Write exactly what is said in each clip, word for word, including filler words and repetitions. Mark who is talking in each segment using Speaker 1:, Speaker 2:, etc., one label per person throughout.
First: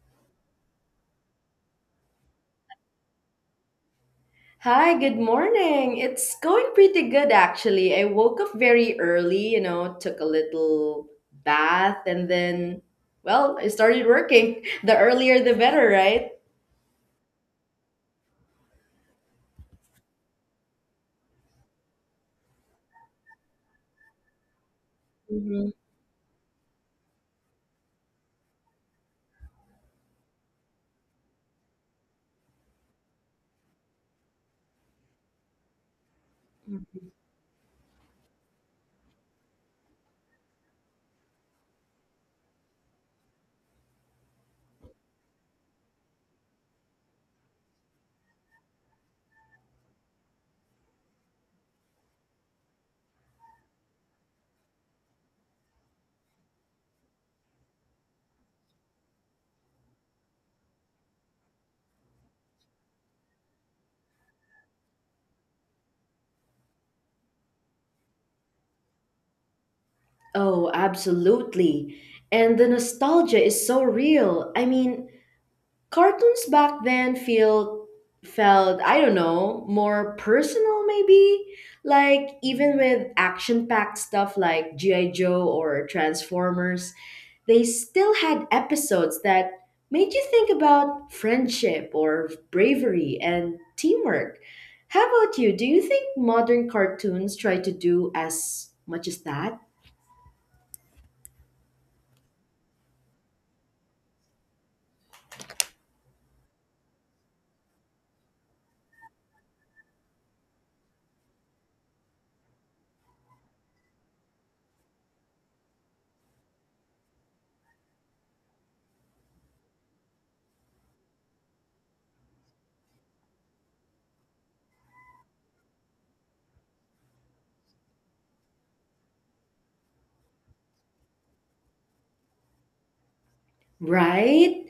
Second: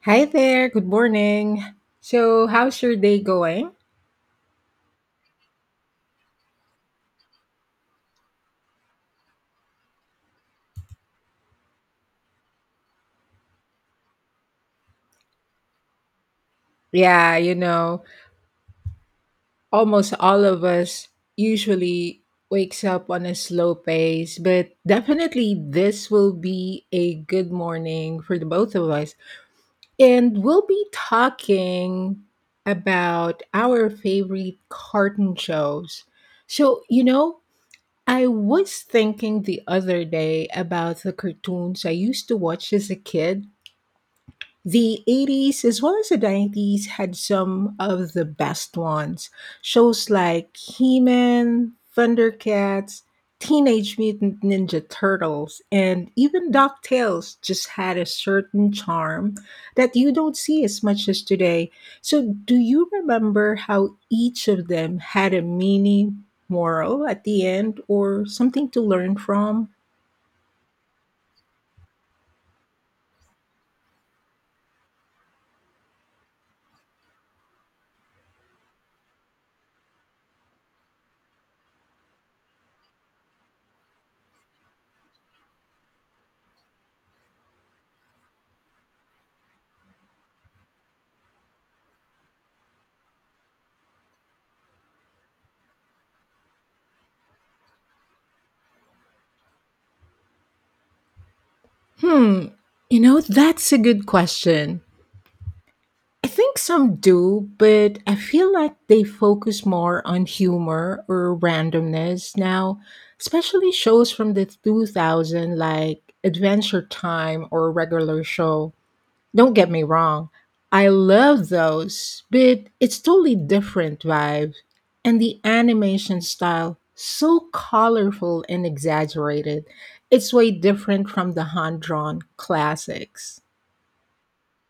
Speaker 1: Hi there, good morning. So, how's your day going?
Speaker 2: Hi, good morning. It's going pretty good actually. I woke up very early, you know, took a little bath and then, well, I started working. The earlier the better, right?
Speaker 1: Yeah, you know, almost all of us usually wakes up on a slow pace, but definitely
Speaker 2: hmm
Speaker 1: this will be a good morning for the both of us. And we'll be talking about our favorite cartoon shows. So, you know, I was thinking the other day about the cartoons I used to watch as a kid. The eighties as well as the nineties had some of the best ones. Shows like He Man, Thundercats, Teenage Mutant Ninja Turtles, and even DuckTales just had a certain charm that you don't see as much as today. So, do you remember how each of them had a mini moral at the end or something to learn from?
Speaker 2: Oh, absolutely. And the nostalgia is so real. I mean, cartoons back then feel felt I don't know, more personal maybe, like even with action packed stuff like G I Joe or Transformers, they still had episodes that made you think about friendship or bravery and teamwork. How about you? Do you think modern cartoons try to do as much as that?
Speaker 1: Hmm, you know, that's a good question. I think some do, but I feel like they focus more on humor or randomness now, especially shows from the two thousand like Adventure Time or Regular Show. Don't get me wrong, I love those, but it's totally different vibe. And the animation style, so colorful and exaggerated, it's way different from the hand drawn classics.
Speaker 2: Right?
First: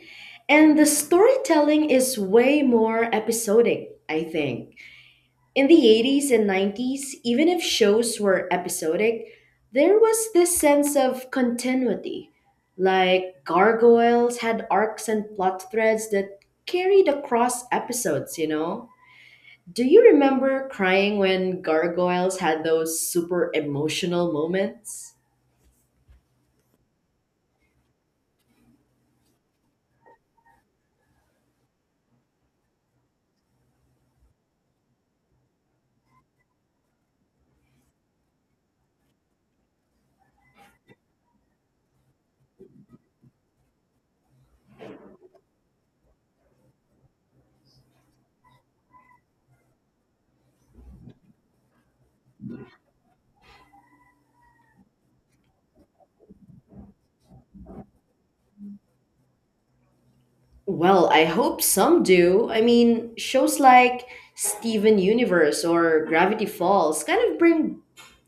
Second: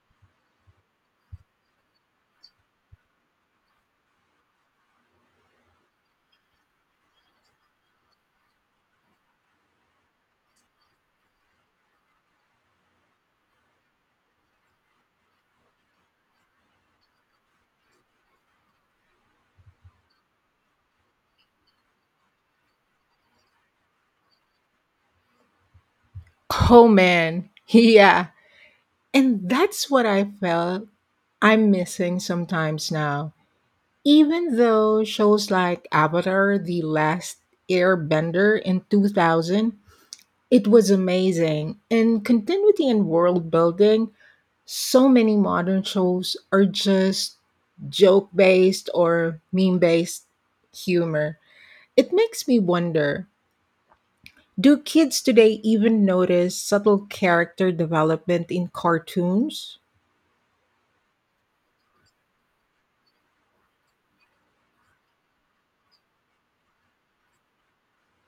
Speaker 2: And the storytelling is way more episodic, I think. In the eighties and nineties, even if shows were episodic, there was this sense of continuity. Like, gargoyles had arcs and plot threads that carried across episodes, you know? Do you remember crying when gargoyles had those super emotional moments?
Speaker 1: Oh man, yeah. And that's what I felt I'm missing sometimes now. Even though shows like Avatar, The Last Airbender in two thousand, it was amazing. In continuity and world building, so many modern shows are just joke based or meme based humor. It makes me wonder, do kids today even notice subtle character development in cartoons?
Speaker 2: Well, I hope some do. I mean, shows like Steven Universe or Gravity Falls kind of bring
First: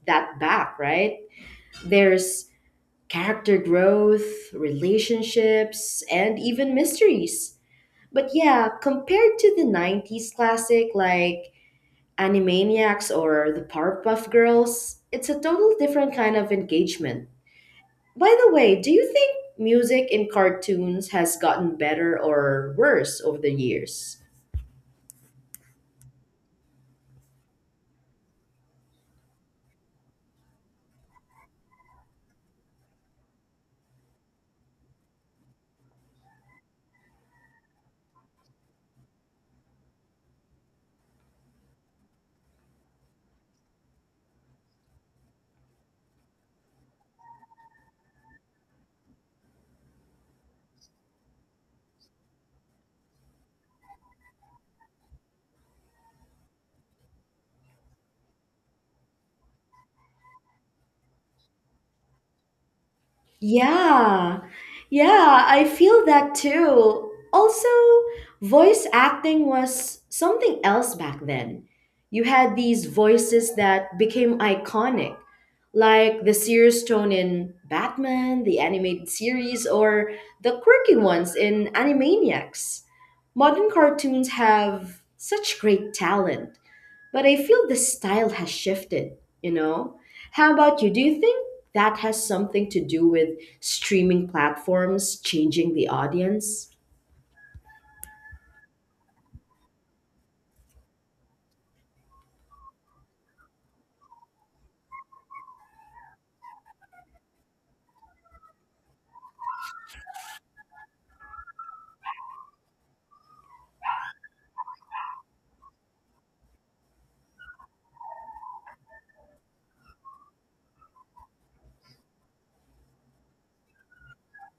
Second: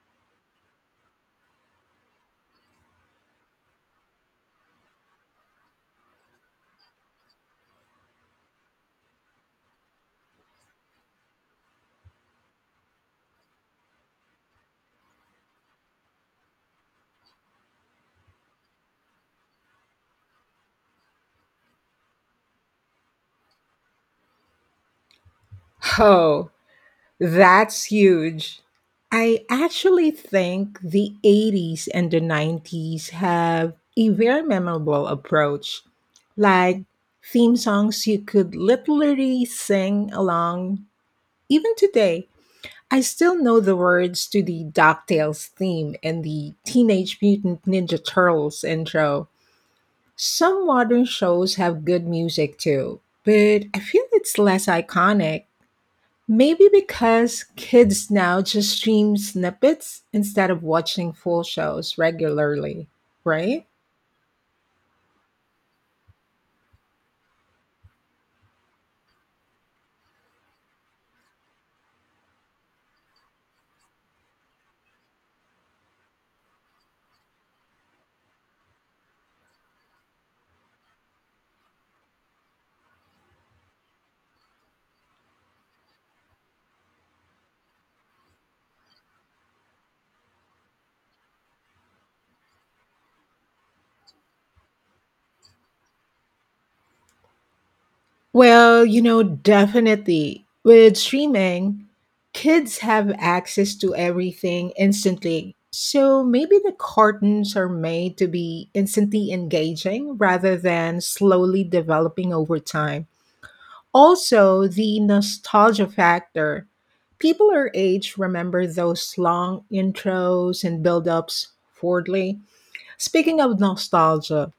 Speaker 2: that back, right? There's character growth, relationships, and even mysteries. But yeah, compared to the nineties classic like Animaniacs or the Powerpuff Girls, it's a total different kind of engagement. By the way, do you think music in cartoons has gotten better or worse over the years?
Speaker 1: Oh, that's huge. I actually think the eighties and the nineties have a very memorable approach. Like theme songs you could literally sing along even today. I still know the words to the DuckTales theme and the Teenage Mutant Ninja Turtles intro. Some modern shows have good music too, but I feel it's less iconic. Maybe because kids now just stream snippets instead of watching full shows regularly, right?
Speaker 2: Yeah, yeah, I feel that too. Also, voice acting was something else back then. You had these voices that became iconic, like the serious tone in Batman, the animated series, or the quirky ones in Animaniacs. Modern cartoons have such great talent, but I feel the style has shifted, you know? How about you? Do you think that has something to do with streaming platforms changing the audience?
Speaker 1: Well, you know, definitely. With streaming, kids have access to everything instantly. So maybe the cartoons are made to be instantly engaging rather than slowly developing over time. Also, the nostalgia factor. People our age remember those long intros and build-ups fondly. Speaking of nostalgia,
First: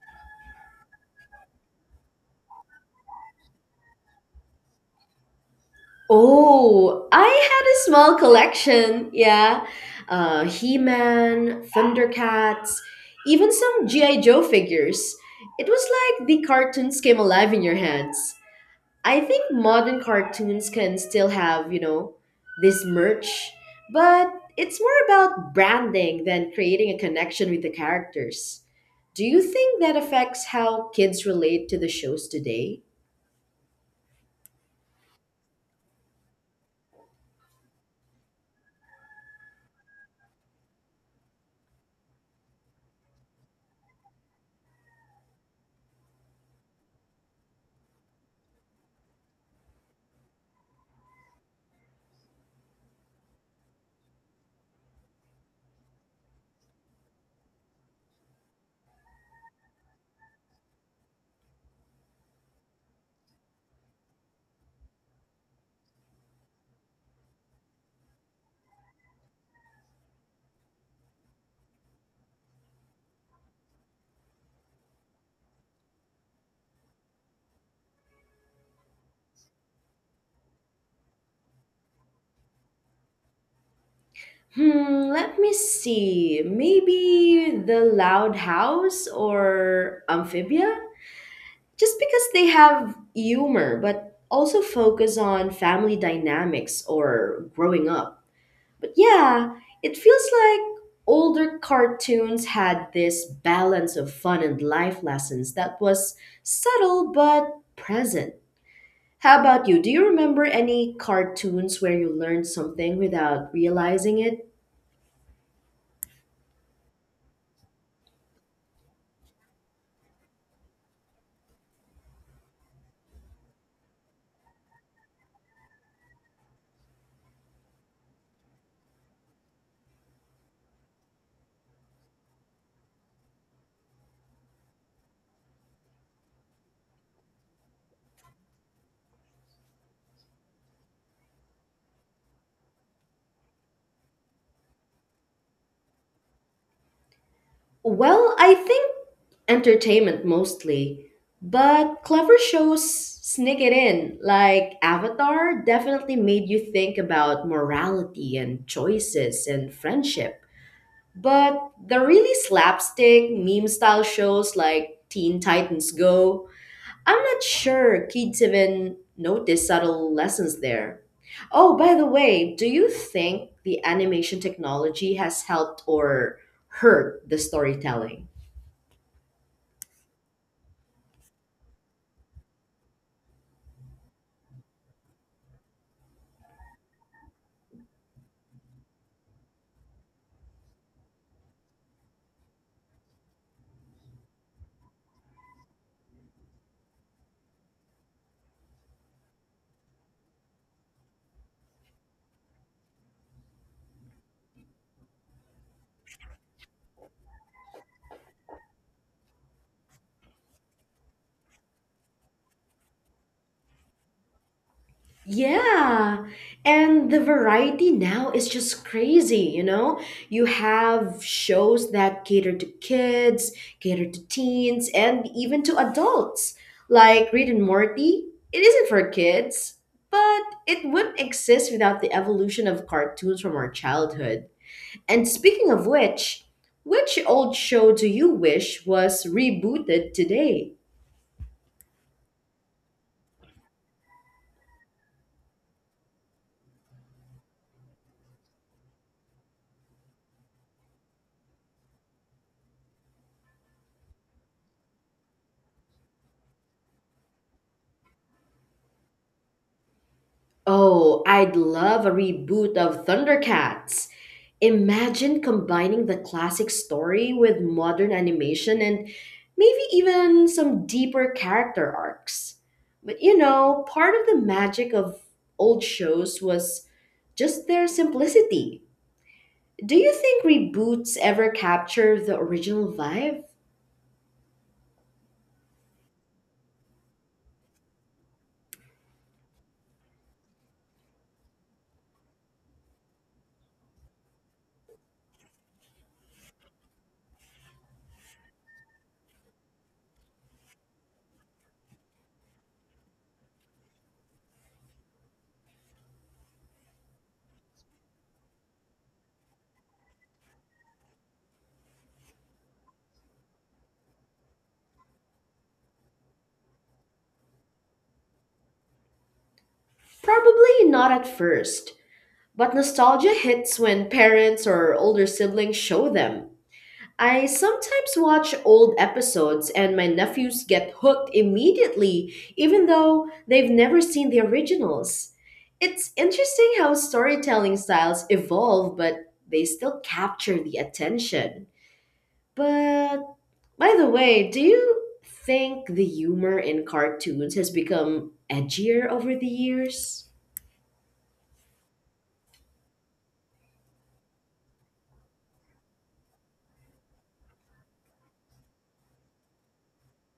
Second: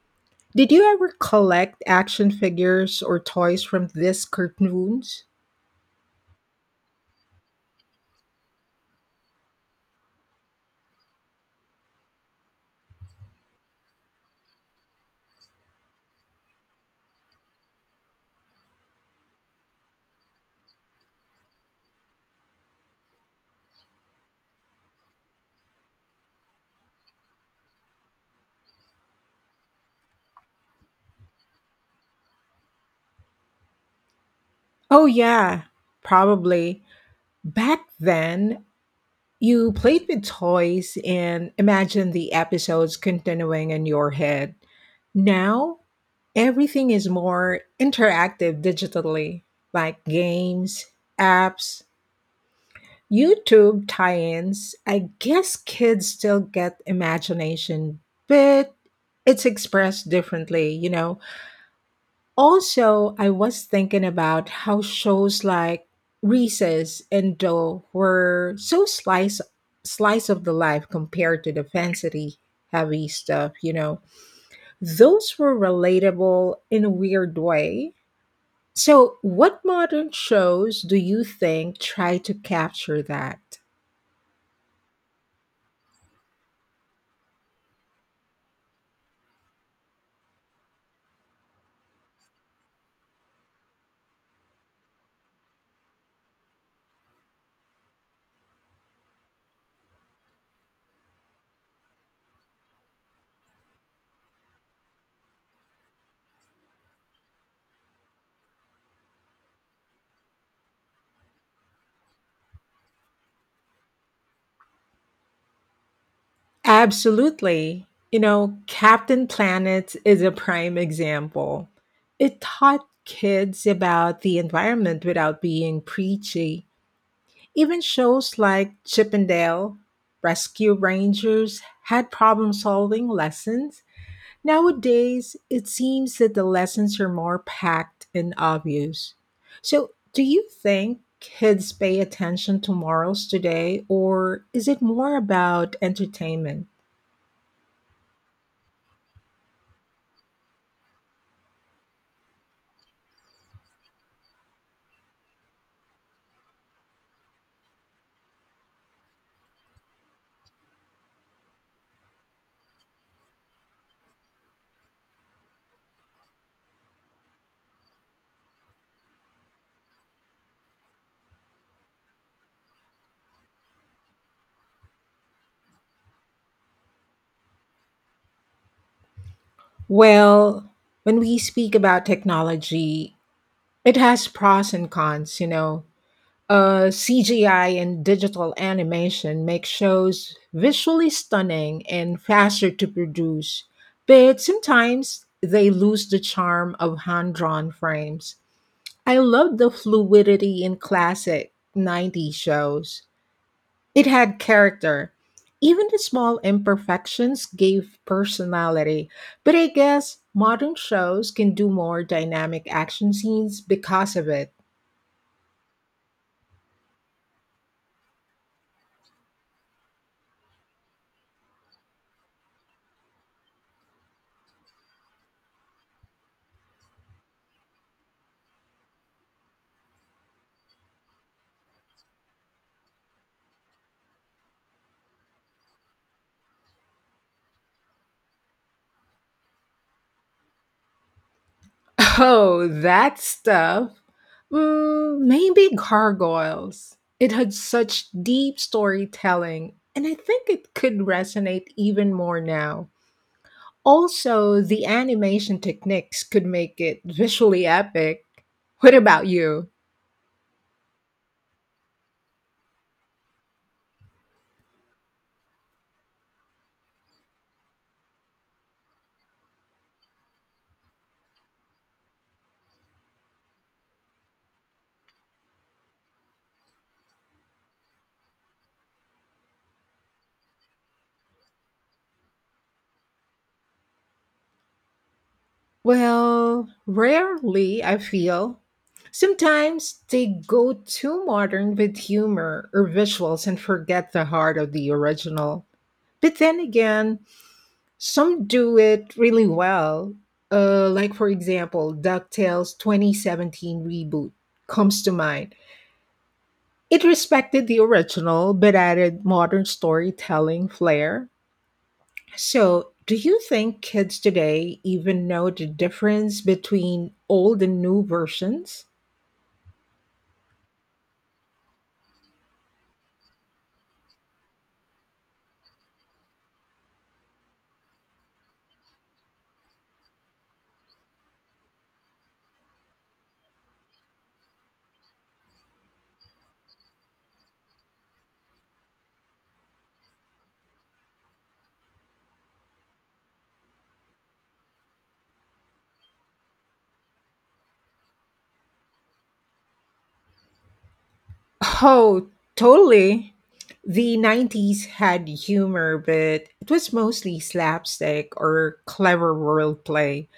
Speaker 1: did you ever collect action figures or toys from these cartoons?
Speaker 2: Oh, I had a small collection, yeah. Uh, He Man, Thundercats, even some G I. Joe figures. It was like the cartoons came alive in your hands. I think modern cartoons can still have, you know, this merch, but it's more about branding than creating a connection with the characters. Do you think that affects how kids relate to the shows today?
Speaker 1: Oh yeah, probably. Back then, you played with toys and imagined the episodes continuing in your head. Now, everything is more interactive digitally, like games, apps, YouTube tie ins. I guess kids still get imagination, but it's expressed differently, you know? Also, I was thinking about how shows like Recess and Doe were so slice slice of the life compared to the fancy heavy stuff, you know. Those were relatable in a weird way. So, what modern shows do you think try to capture that?
Speaker 2: Hmm, let me see. Maybe The Loud House or Amphibia? Just because they have humor, but also focus on family dynamics or growing up. But yeah, it feels like older cartoons had this balance of fun and life lessons that was subtle but present. How about you? Do you remember any cartoons where you learned something without realizing it?
Speaker 1: Absolutely. You know, Captain Planet is a prime example. It taught kids about the environment without being preachy. Even shows like Chip and Dale, Rescue Rangers had problem solving lessons. Nowadays, it seems that the lessons are more packed and obvious. So, do you think kids pay attention to morals today, or is it more about entertainment?
Speaker 2: Well, I think entertainment mostly, but clever shows sneak it in. Like Avatar definitely made you think about morality and choices and friendship. But the really slapstick meme style shows like Teen Titans Go, I'm not sure kids even notice subtle lessons there. Oh, by the way, do you think the animation technology has helped or hurt the storytelling?
Speaker 1: Well, when we speak about technology, it has pros and cons, you know. Uh, C G I and digital animation make shows visually stunning and faster to produce, but sometimes they lose the charm of hand drawn frames. I love the fluidity in classic nineties shows, it had character. Even the small imperfections gave personality. But I guess modern shows can do more dynamic action scenes because of it.
Speaker 2: Yeah, and the variety now is just crazy, you know? You have shows that cater to kids, cater to teens, and even to adults. Like Reed and Morty, it isn't for kids, but it wouldn't exist without the evolution of cartoons from our childhood. And speaking of which, which old show do you wish was rebooted today?
Speaker 1: Oh, that stuff. Mm, maybe Gargoyles. It had such deep storytelling, and I think it could resonate even more now. Also, the animation techniques could make it visually epic. What about you?
Speaker 2: Oh, I'd love a reboot of Thundercats. Imagine combining the classic story with modern animation and maybe even some deeper character arcs. But you know, part of the magic of old shows was just their simplicity. Do you think reboots ever capture the original vibe?
Speaker 1: Well, rarely, I feel. Sometimes they go too modern with humor or visuals and forget the heart of the original. But then again, some do it really well. Uh, like, for example, DuckTales twenty seventeen reboot comes to mind. It respected the original but added modern storytelling flair. So, do you think kids today even know the difference between old and new versions?
Speaker 2: Probably not at first, but nostalgia hits when parents or older siblings show them. I sometimes watch old episodes and my nephews get hooked immediately, even though they've never seen the originals. It's interesting how storytelling styles evolve, but they still capture the attention. But by the way, do you think the humor in cartoons has become edgier over the years?
Speaker 1: Oh, totally. The nineties had humor, but it was mostly slapstick or clever role play.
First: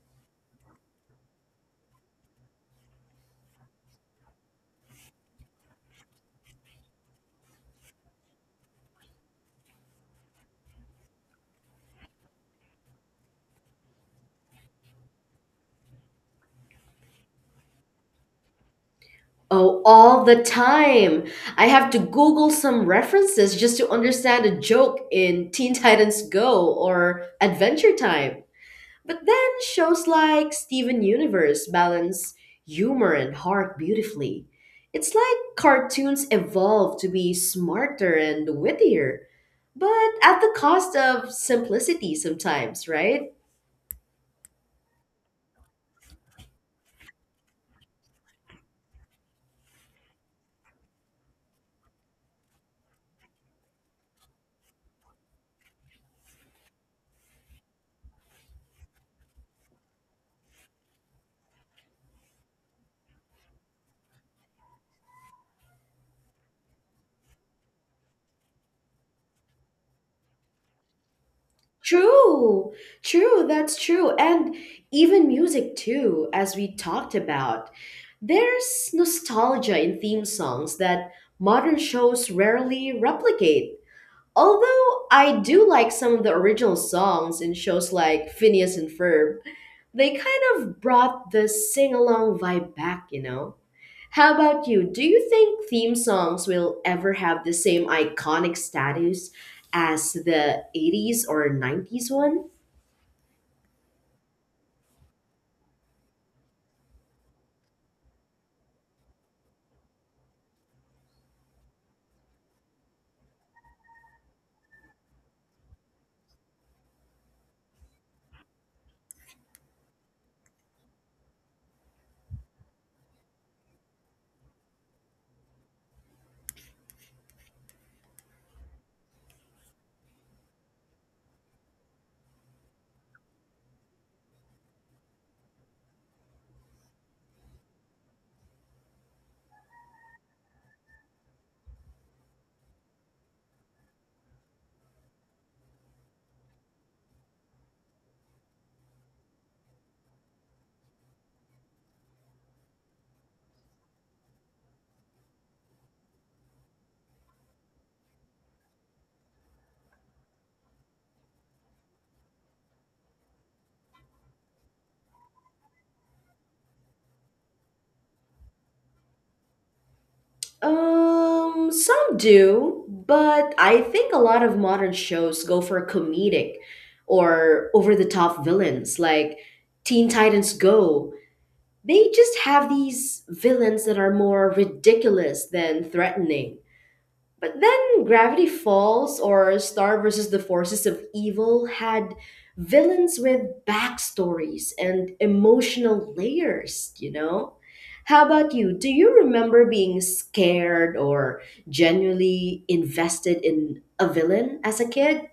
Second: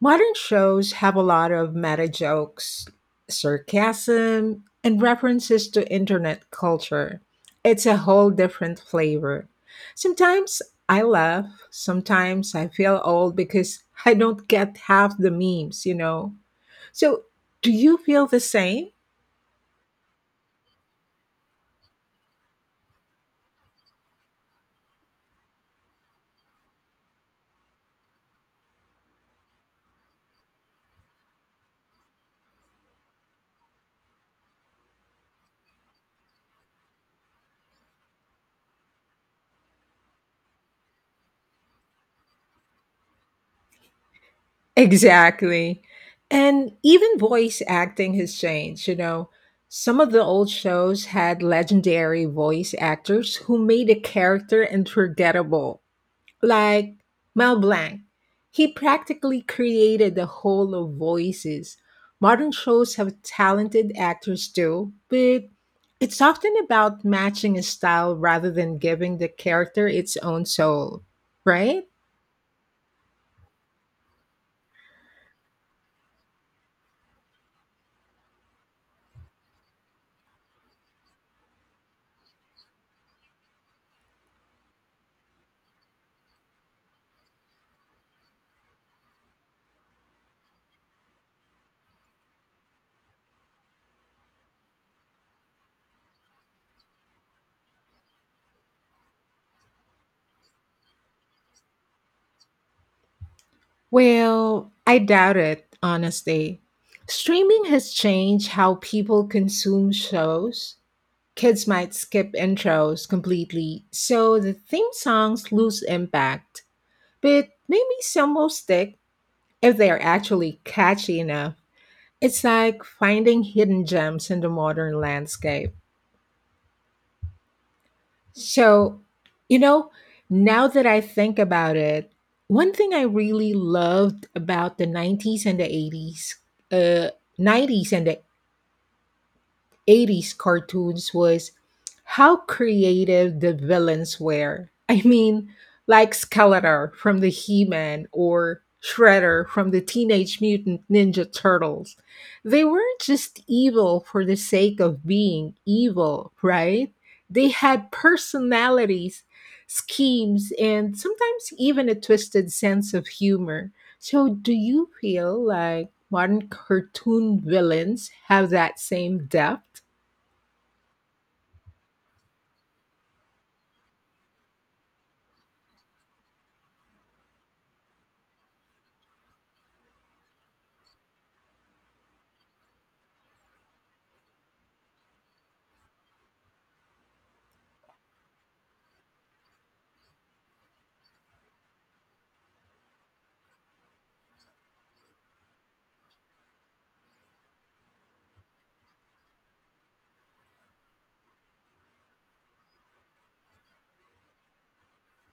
Speaker 1: Modern shows have a lot of meta jokes, sarcasm, and references to internet culture. It's a whole different flavor. Sometimes I laugh, sometimes I feel old because I don't get half the memes, you know. So, do you feel the same?
Speaker 2: Oh, all the time. I have to Google some references just to understand a joke in Teen Titans Go or Adventure Time. But then shows like Steven Universe balance humor and heart beautifully. It's like cartoons evolve to be smarter and wittier, but at the cost of simplicity sometimes, right?
Speaker 1: Exactly. And even voice acting has changed, you know. Some of the old shows had legendary voice actors who made a character unforgettable, like Mel Blanc. He practically created the whole of voices. Modern shows have talented actors too, but it's often about matching a style rather than giving the character its own soul, right?
Speaker 2: True, true, that's true. And even music, too, as we talked about. There's nostalgia in theme songs that modern shows rarely replicate. Although I do like some of the original songs in shows like Phineas and Ferb, they kind of brought the sing along vibe back, you know? How about you? Do you think theme songs will ever have the same iconic status as the eighties or nineties one?
Speaker 1: Well, I doubt it, honestly. Streaming has changed how people consume shows. Kids might skip intros completely, so the theme songs lose impact. But maybe some will stick if they are actually catchy enough. It's like finding hidden gems in the modern landscape. So, you know, now that I think about it, one thing I really loved about the nineties and the eighties, uh, nineties and the eighties cartoons was how creative the villains were. I mean, like Skeletor from the He Man or Shredder from the Teenage Mutant Ninja Turtles. They weren't just evil for the sake of being evil, right? They had personalities, schemes, and sometimes even a twisted sense of humor. So, do you feel like modern cartoon villains have that same depth?
Speaker 2: Um, some do, but I think a lot of modern shows go for comedic or over the top villains like Teen Titans Go. They just have these villains that are more ridiculous than threatening. But then Gravity Falls or Star versus the Forces of Evil had villains with backstories and emotional layers, you know? How about you? Do you remember being scared or genuinely invested in a villain as a kid?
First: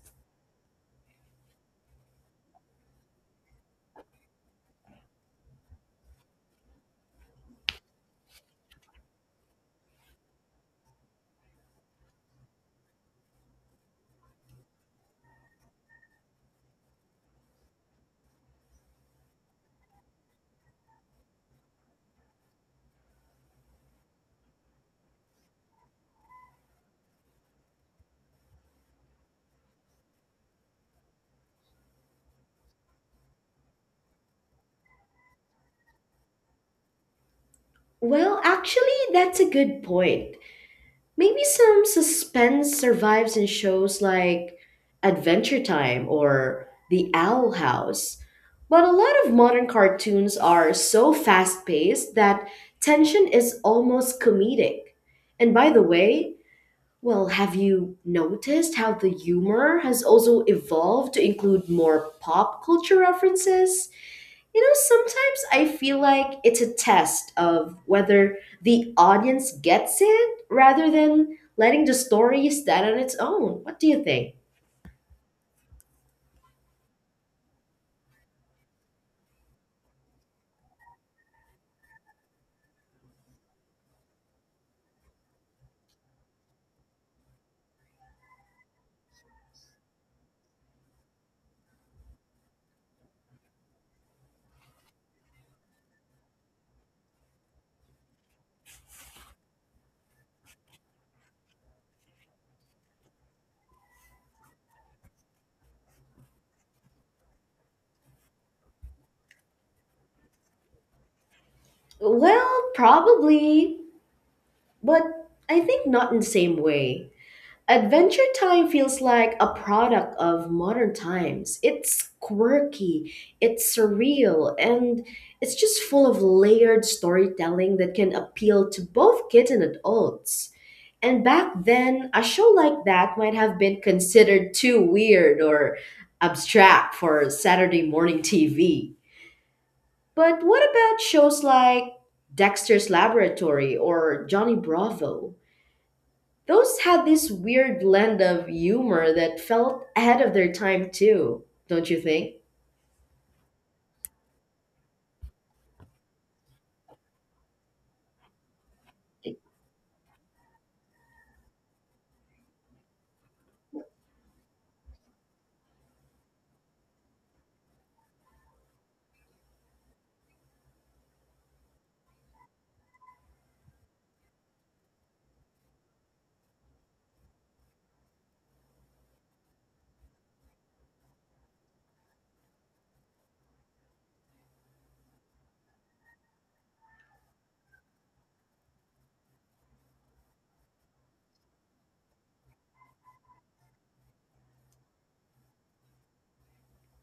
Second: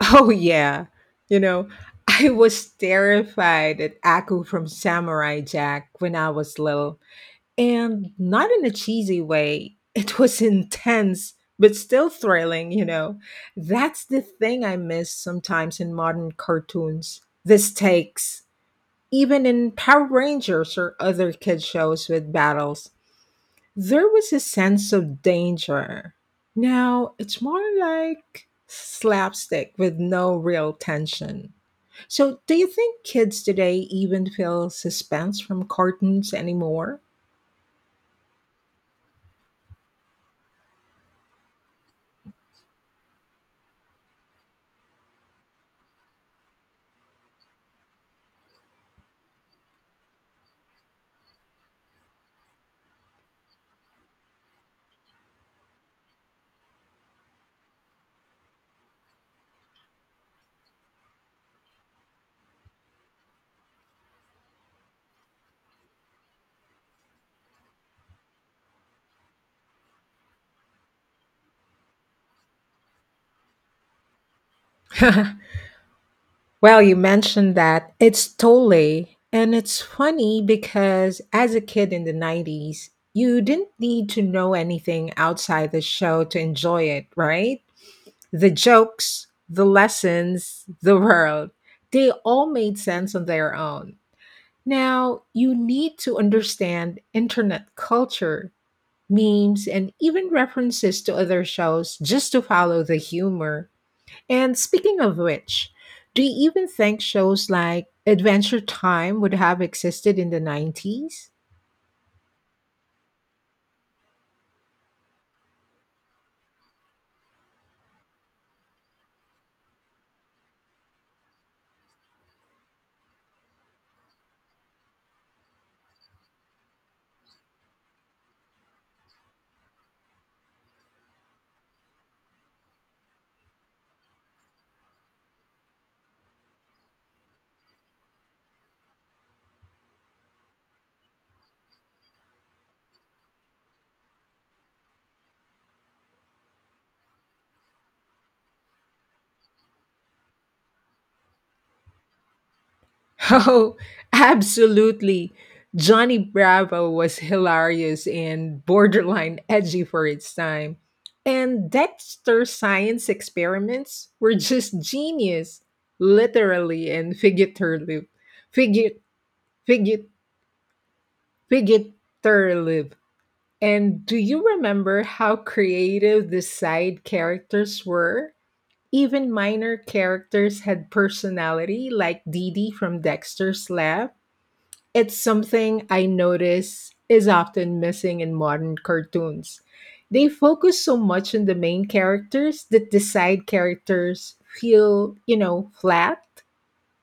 Speaker 1: Oh, yeah. You know, I was terrified at Aku from Samurai Jack when I was little, and not in a cheesy way. It was intense, but still thrilling, you know. That's the thing I miss sometimes in modern cartoons, the stakes, even in Power Rangers or other kid shows with battles. There was a sense of danger. Now it's more like slapstick with no real tension. So, do you think kids today even feel suspense from cartoons anymore?
Speaker 2: Well, actually, that's a good point. Maybe some suspense survives in shows like Adventure Time or The Owl House. But a lot of modern cartoons are so fast paced that tension is almost comedic. And by the way, well, have you noticed how the humor has also evolved to include more pop culture references? You know, sometimes I feel like it's a test of whether the audience gets it rather than letting the story stand on its own. What do you think?
Speaker 1: Well, you mentioned that it's totally, and it's funny because as a kid in the nineties, you didn't need to know anything outside the show to enjoy it, right? The jokes, the lessons, the world, they all made sense on their own. Now, you need to understand internet culture, memes, and even references to other shows just to follow the humor. And speaking of which, do you even think shows like Adventure Time would have existed in the nineties?
Speaker 2: Well, probably, but I think not in the same way. Adventure Time feels like a product of modern times. It's quirky, it's surreal, and it's just full of layered storytelling that can appeal to both kids and adults. And back then, a show like that might have been considered too weird or abstract for Saturday morning T V. But what about shows like Dexter's Laboratory or Johnny Bravo? Those had this weird blend of humor that felt ahead of their time, too, don't you think?
Speaker 1: Oh, absolutely. Johnny Bravo was hilarious and borderline edgy for its time. And Dexter's science experiments were just genius, literally and figuratively. Figu- figu- Figuratively. And do you remember how creative the side characters were? Even minor characters had personality, like Dee Dee from Dexter's Lab. It's something I notice is often missing in modern cartoons. They focus so much on the main characters that the side characters feel, you know, flat.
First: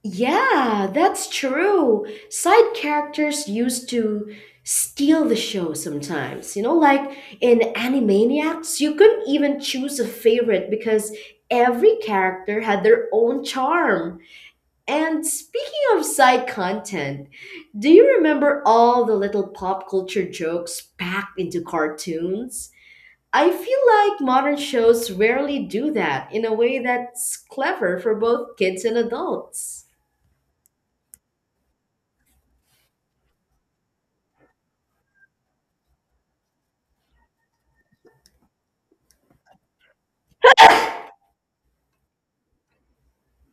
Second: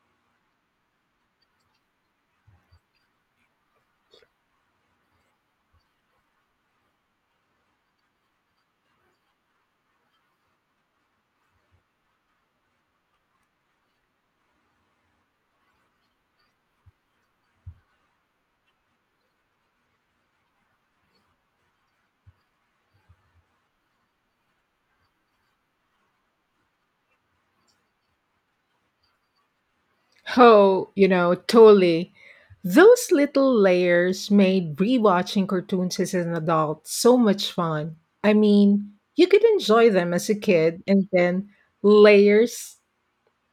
Speaker 2: Yeah, that's true. Side characters used to steal the show sometimes. You know, like in Animaniacs, you couldn't even choose a favorite because every character had their own charm. And speaking of side content, do you remember all the little pop culture jokes packed into cartoons? I feel like modern shows rarely do that in a way that's clever for both kids and adults.
Speaker 1: Oh, you know, totally. Those little layers made rewatching cartoons as an adult so much fun. I mean, you could enjoy them as a kid, and then layers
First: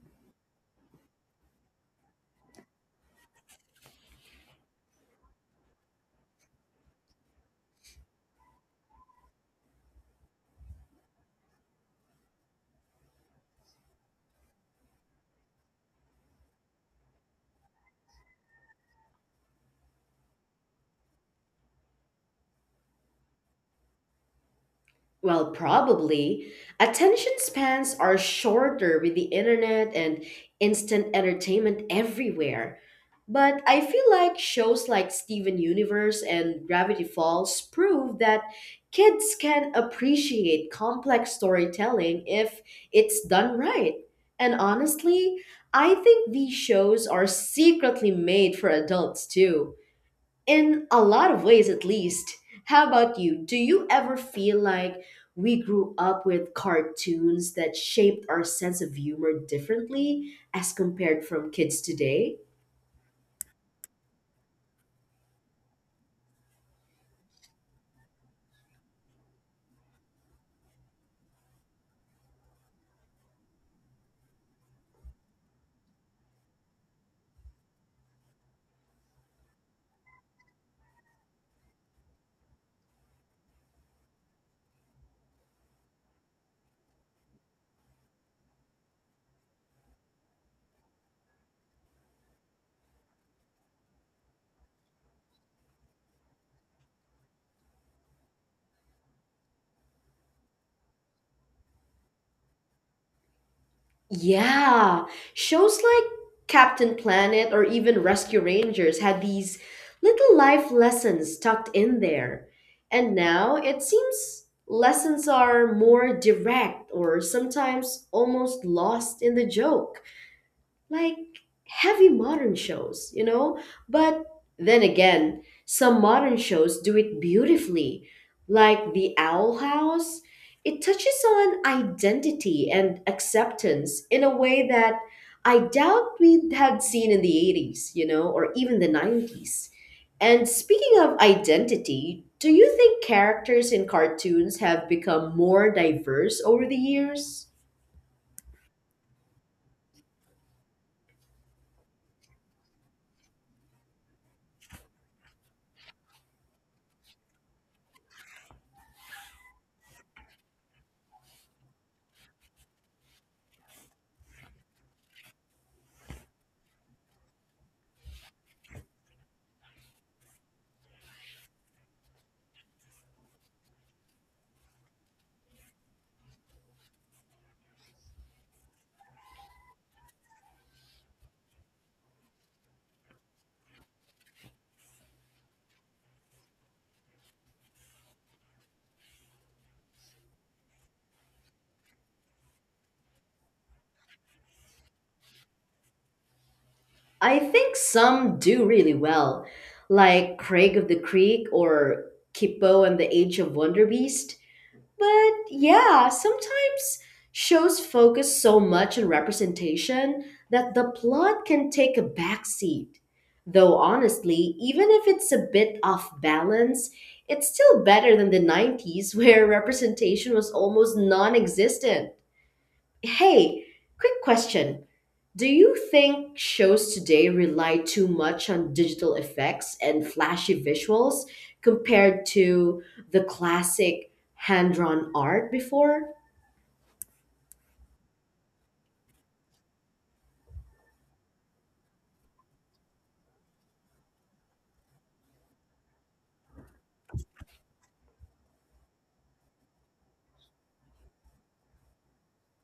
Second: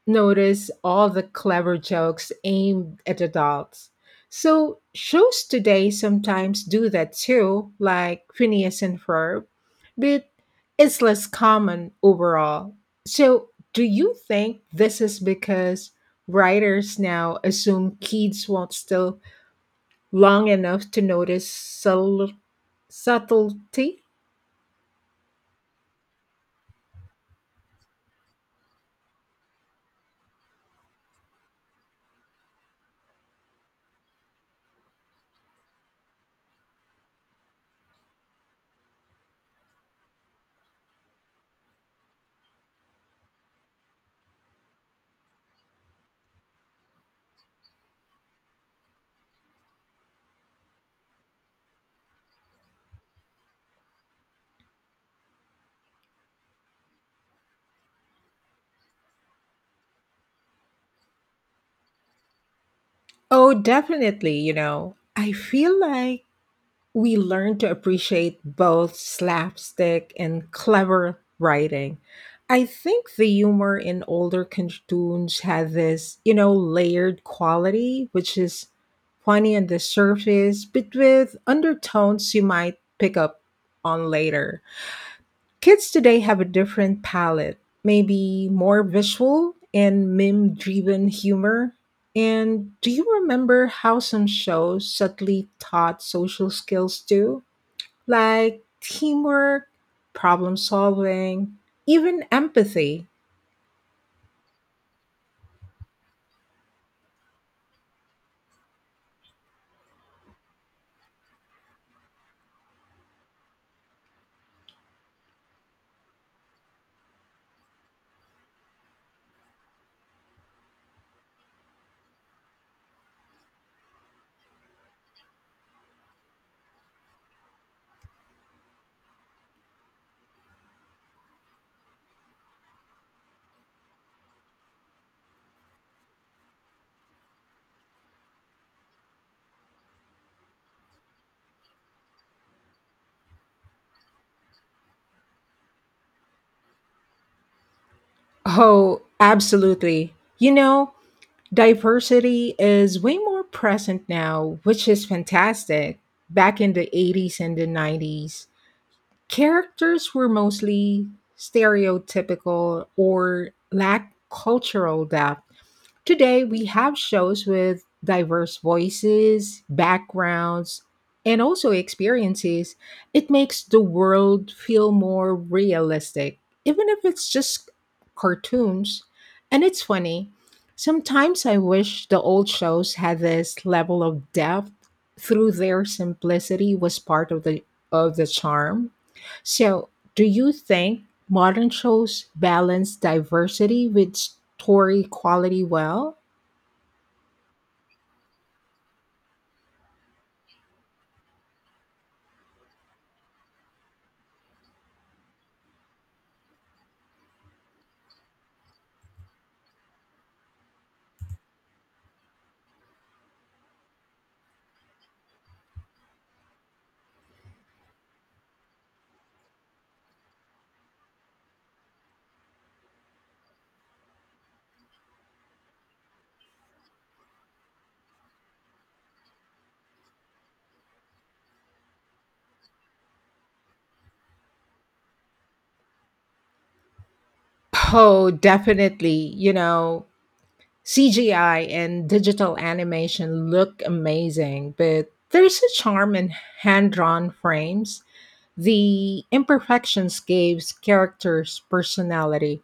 Speaker 1: notice all the clever jokes aimed at adults. So, shows today sometimes do that too, like Phineas and Ferb, but it's less common overall. So, do you think this is because writers now assume kids won't still long enough to notice subtle subtlety?
Speaker 2: Well, probably. Attention spans are shorter with the internet and instant entertainment everywhere. But I feel like shows like Steven Universe and Gravity Falls prove that kids can appreciate complex storytelling if it's done right. And honestly, I think these shows are secretly made for adults too, in a lot of ways at least. How about you? Do you ever feel like we grew up with cartoons that shaped our sense of humor differently as compared from kids today?
Speaker 1: Oh, definitely, you know. I feel like we learn to appreciate both slapstick and clever writing. I think the humor in older cartoons had this, you know, layered quality, which is funny on the surface, but with undertones you might pick up on later. Kids today have a different palette, maybe more visual and meme driven humor. And do you remember how some shows subtly taught social skills too? Like teamwork, problem solving, even empathy.
Speaker 2: Yeah, shows like Captain Planet or even Rescue Rangers had these little life lessons tucked in there, and now it seems lessons are more direct or sometimes almost lost in the joke, like heavy modern shows, you know? But then again, some modern shows do it beautifully, like The Owl House. It touches on identity and acceptance in a way that I doubt we had seen in the eighties, you know, or even the nineties. And speaking of identity, do you think characters in cartoons have become more diverse over the years?
Speaker 1: Oh, absolutely. You know, diversity is way more present now, which is fantastic. Back in the eighties and the nineties, characters were mostly stereotypical or lacked cultural depth. Today, we have shows with diverse voices, backgrounds, and also experiences. It makes the world feel more realistic, even if it's just cartoons. And it's funny. Sometimes I wish the old shows had this level of depth through their simplicity was part of the of the charm. So, do you think modern shows balance diversity with story quality well.
Speaker 2: I think some do really well, like Craig of the Creek or *Kipo and the Age of Wonder Beast. But yeah, sometimes shows focus so much on representation that the plot can take a backseat. Though honestly, even if it's a bit off balance, it's still better than the nineties where representation was almost non existent. Hey, quick question. Do you think shows today rely too much on digital effects and flashy visuals compared to the classic hand drawn art before?
Speaker 1: Oh, definitely. You know, C G I and digital animation look amazing, but there's a charm in hand drawn frames. The imperfections gives characters personality.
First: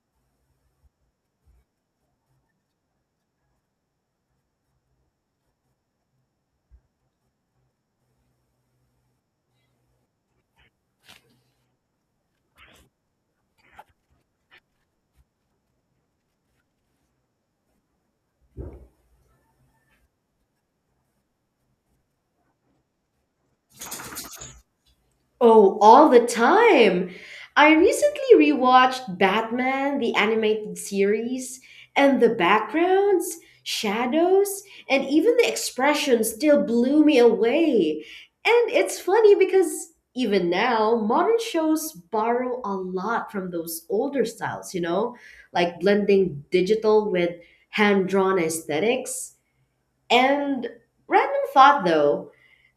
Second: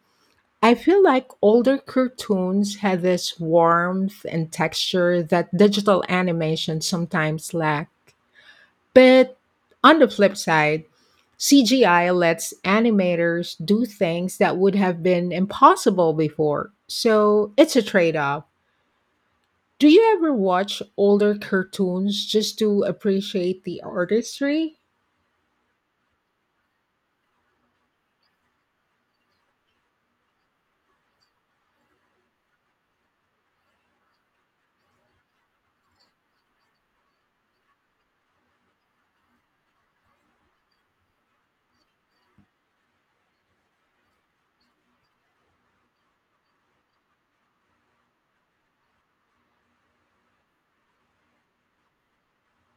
Speaker 1: I feel like older cartoons had this warmth and texture that digital animation sometimes lack. But on the flip side, C G I lets animators do things that would have been impossible before. So it's a trade off. Do you ever watch older cartoons just to appreciate the artistry?
Speaker 2: Oh, all the time. I recently rewatched Batman, the animated series, and the backgrounds, shadows, and even the expressions still blew me away. And it's funny because even now, modern shows borrow a lot from those older styles, you know, like blending digital with hand drawn aesthetics. And random thought though,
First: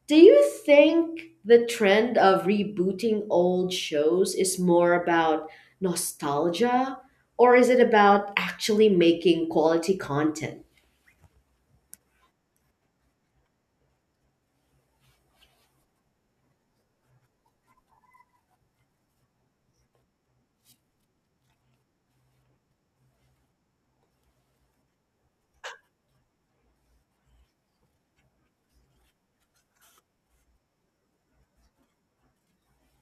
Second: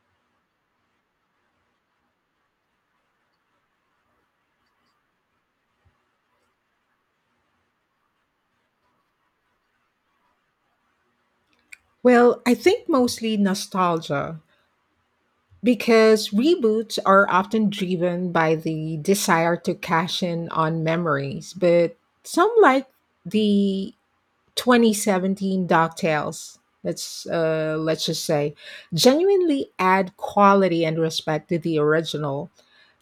Speaker 2: do you think the trend of rebooting old shows is more about nostalgia or is it about actually making quality content?
Speaker 1: Well, I think mostly nostalgia because reboots are often driven by the desire to cash in on memories, but some like the twenty seventeen Docktails, let's uh, let's just say, genuinely add quality and respect to the original.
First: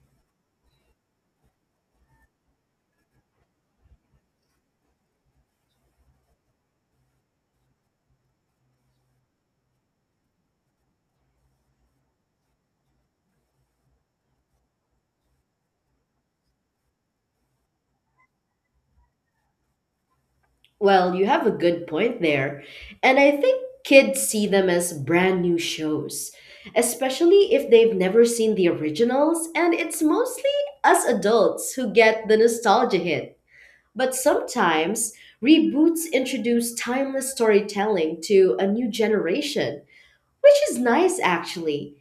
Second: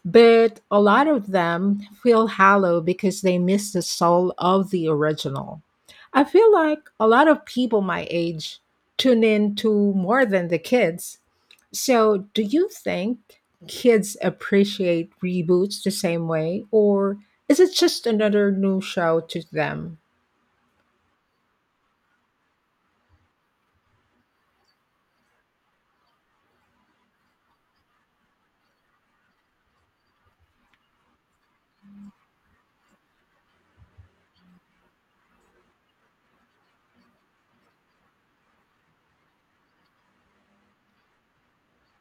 Speaker 1: But a lot of them feel hollow because they miss the soul of the original. I feel like a lot of people my age tune in to more than the kids. So, do you think kids appreciate reboots the same way, or is it just another new show to them?
Speaker 2: Well, you have a good point there. And I think kids see them as brand new shows, especially if they've never seen the originals, and it's mostly us adults who get the nostalgia hit. But sometimes reboots introduce timeless storytelling to a new generation, which is nice actually.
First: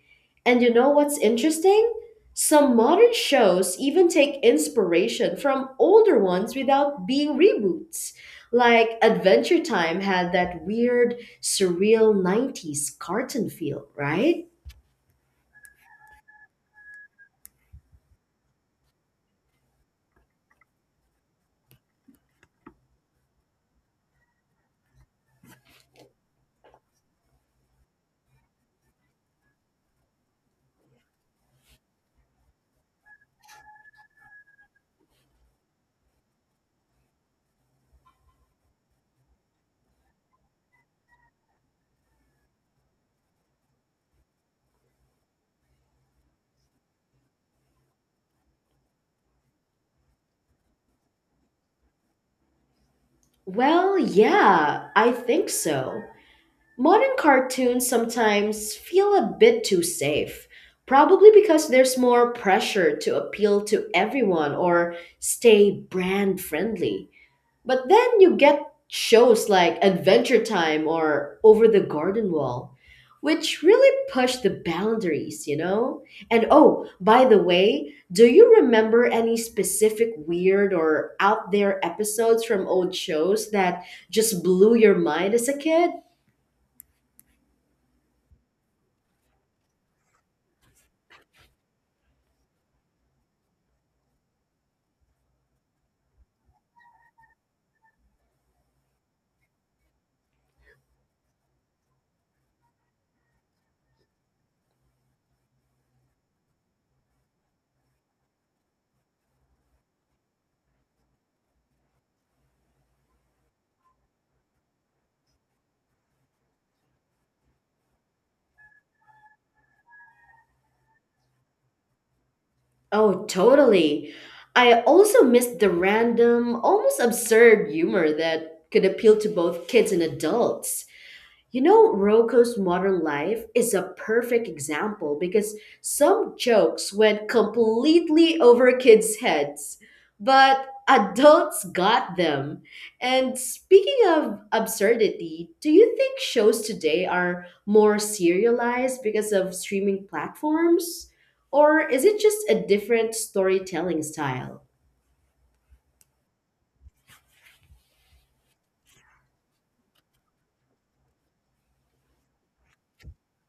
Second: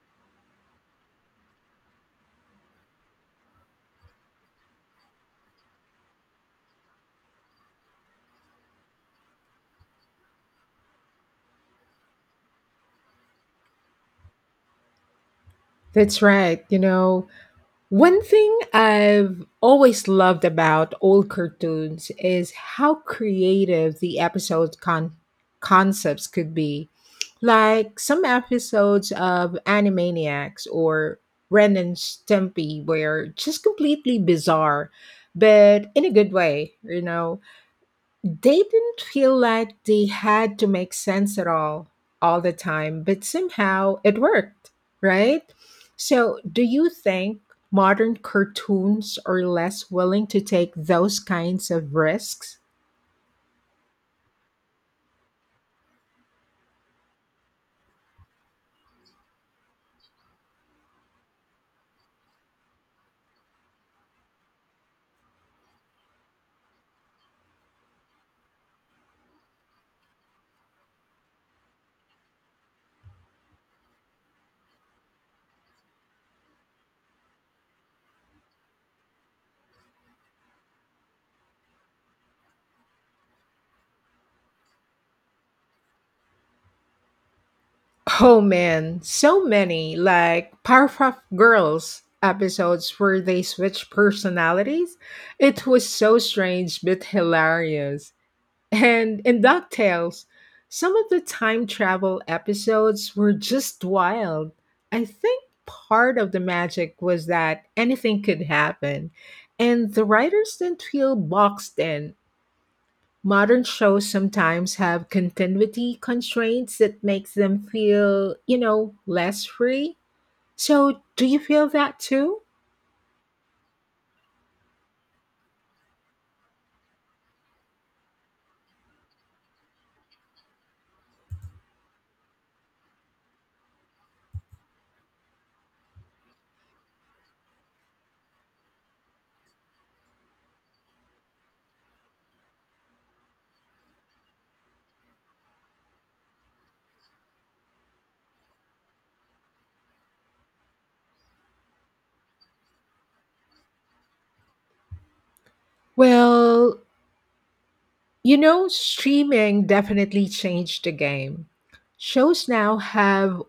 Speaker 2: And you know what's interesting? Some modern shows even take inspiration from older ones without being reboots. Like Adventure Time had that weird, surreal nineties cartoon feel, right?
Speaker 1: That's right. You know, one thing I've always loved about old cartoons is how creative the episode con- concepts could be. Like some episodes of Animaniacs or Ren and Stimpy were just completely bizarre, but in a good way, you know. They didn't feel like they had to make sense at all, all the time, but somehow it worked, right? So, do you think modern cartoons are less willing to take those kinds of risks?
Speaker 2: Well, yeah, I think so. Modern cartoons sometimes feel a bit too safe, probably because there's more pressure to appeal to everyone or stay brand friendly. But then you get shows like Adventure Time or Over the Garden Wall, which really push the boundaries, you know? And oh, by the way, do you remember any specific weird or out there episodes from old shows that just blew your mind as a kid?
Speaker 1: Oh man, so many like Powerpuff Girls episodes where they switch personalities. It was so strange but hilarious. And in DuckTales, some of the time travel episodes were just wild. I think part of the magic was that anything could happen, and the writers didn't feel boxed in. Modern shows sometimes have continuity constraints that makes them feel, you know, less free. So, do you feel that too?
Speaker 2: Oh, totally. I also missed the random, almost absurd humor that could appeal to both kids and adults. You know, Rocco's modern life is a perfect example because some jokes went completely over kids' heads, but adults got them. And speaking of absurdity, do you think shows today are more serialized because of streaming platforms? Or is it just a different storytelling style?
Speaker 1: Well, you know, streaming definitely changed the game, shows now have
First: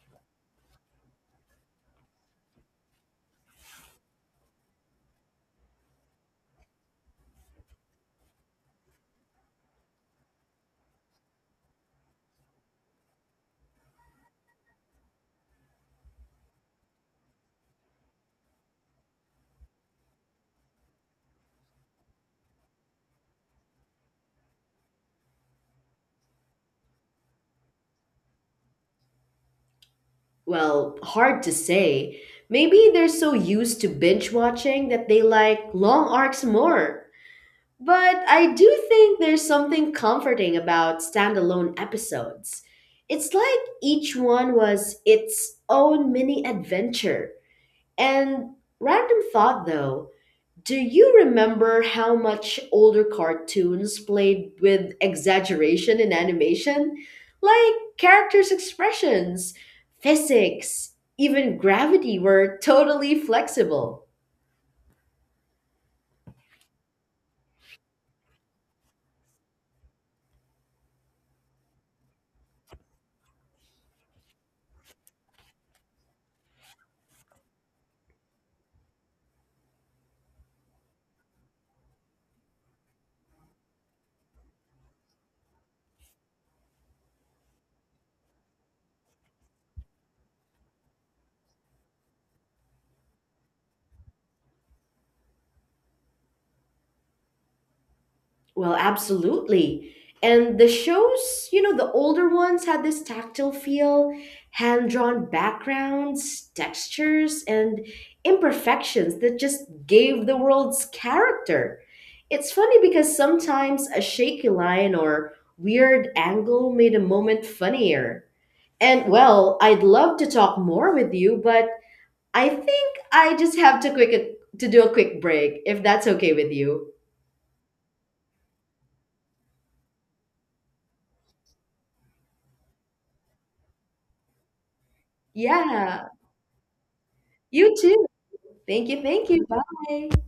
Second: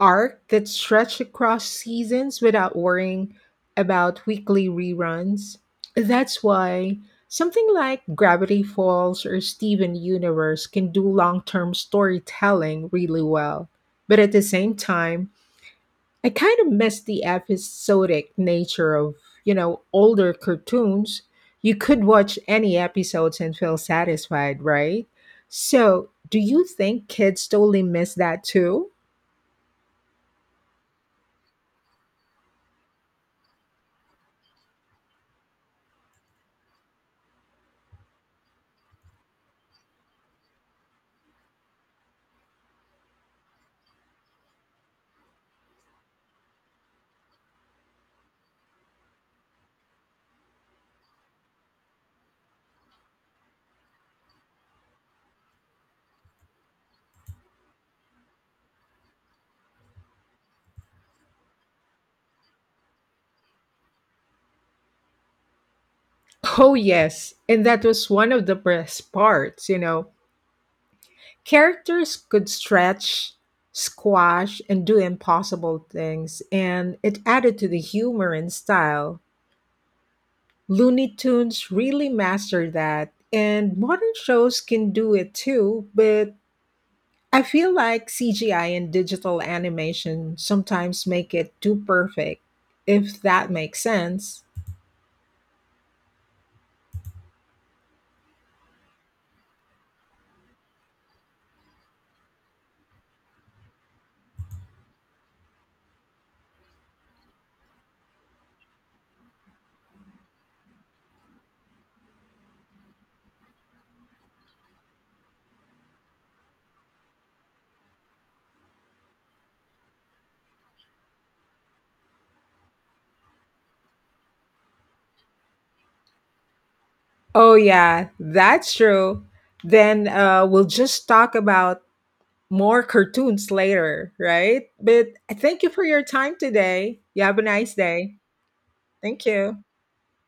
Speaker 1: arc that stretched across seasons without worrying about weekly reruns. That's why something like Gravity Falls or Steven Universe can do long term storytelling really well. But at the same time, I kind of miss the episodic nature of, you know, older cartoons. You could watch any episodes and feel satisfied, right? So, do you think kids totally miss that too?
Speaker 2: Well, hard to say. Maybe they're so used to binge watching that they like long arcs more. But I do think there's something comforting about standalone episodes. It's like each one was its own mini adventure. And random thought though, do you remember how much older cartoons played with exaggeration in animation? Like characters' expressions, physics, even gravity were totally flexible.
Speaker 1: Oh, yes. And that was one of the best parts, you know. Characters could stretch, squash, and do impossible things, and it added to the humor and style. Looney Tunes really mastered that, and modern shows can do it too, but I feel like C G I and digital animation sometimes make it too perfect, if that makes sense.
Speaker 2: Well, absolutely. And the shows, you know, the older ones had this tactile feel, hand drawn backgrounds, textures, and imperfections that just gave the world's character. It's funny because sometimes a shaky line or weird angle made a moment funnier. And well, I'd love to talk more with you, but I think I just have to quick to do a quick break if that's okay with you.
Speaker 1: Oh, yeah, that's true. Then uh, we'll just talk about more cartoons later, right? But thank you for your
Speaker 2: Yeah,
Speaker 1: time today. You have a nice
Speaker 2: you too.
Speaker 1: day.
Speaker 2: Thank you.
Speaker 1: Thank
Speaker 2: Thank you.
Speaker 1: you.
Speaker 2: Bye.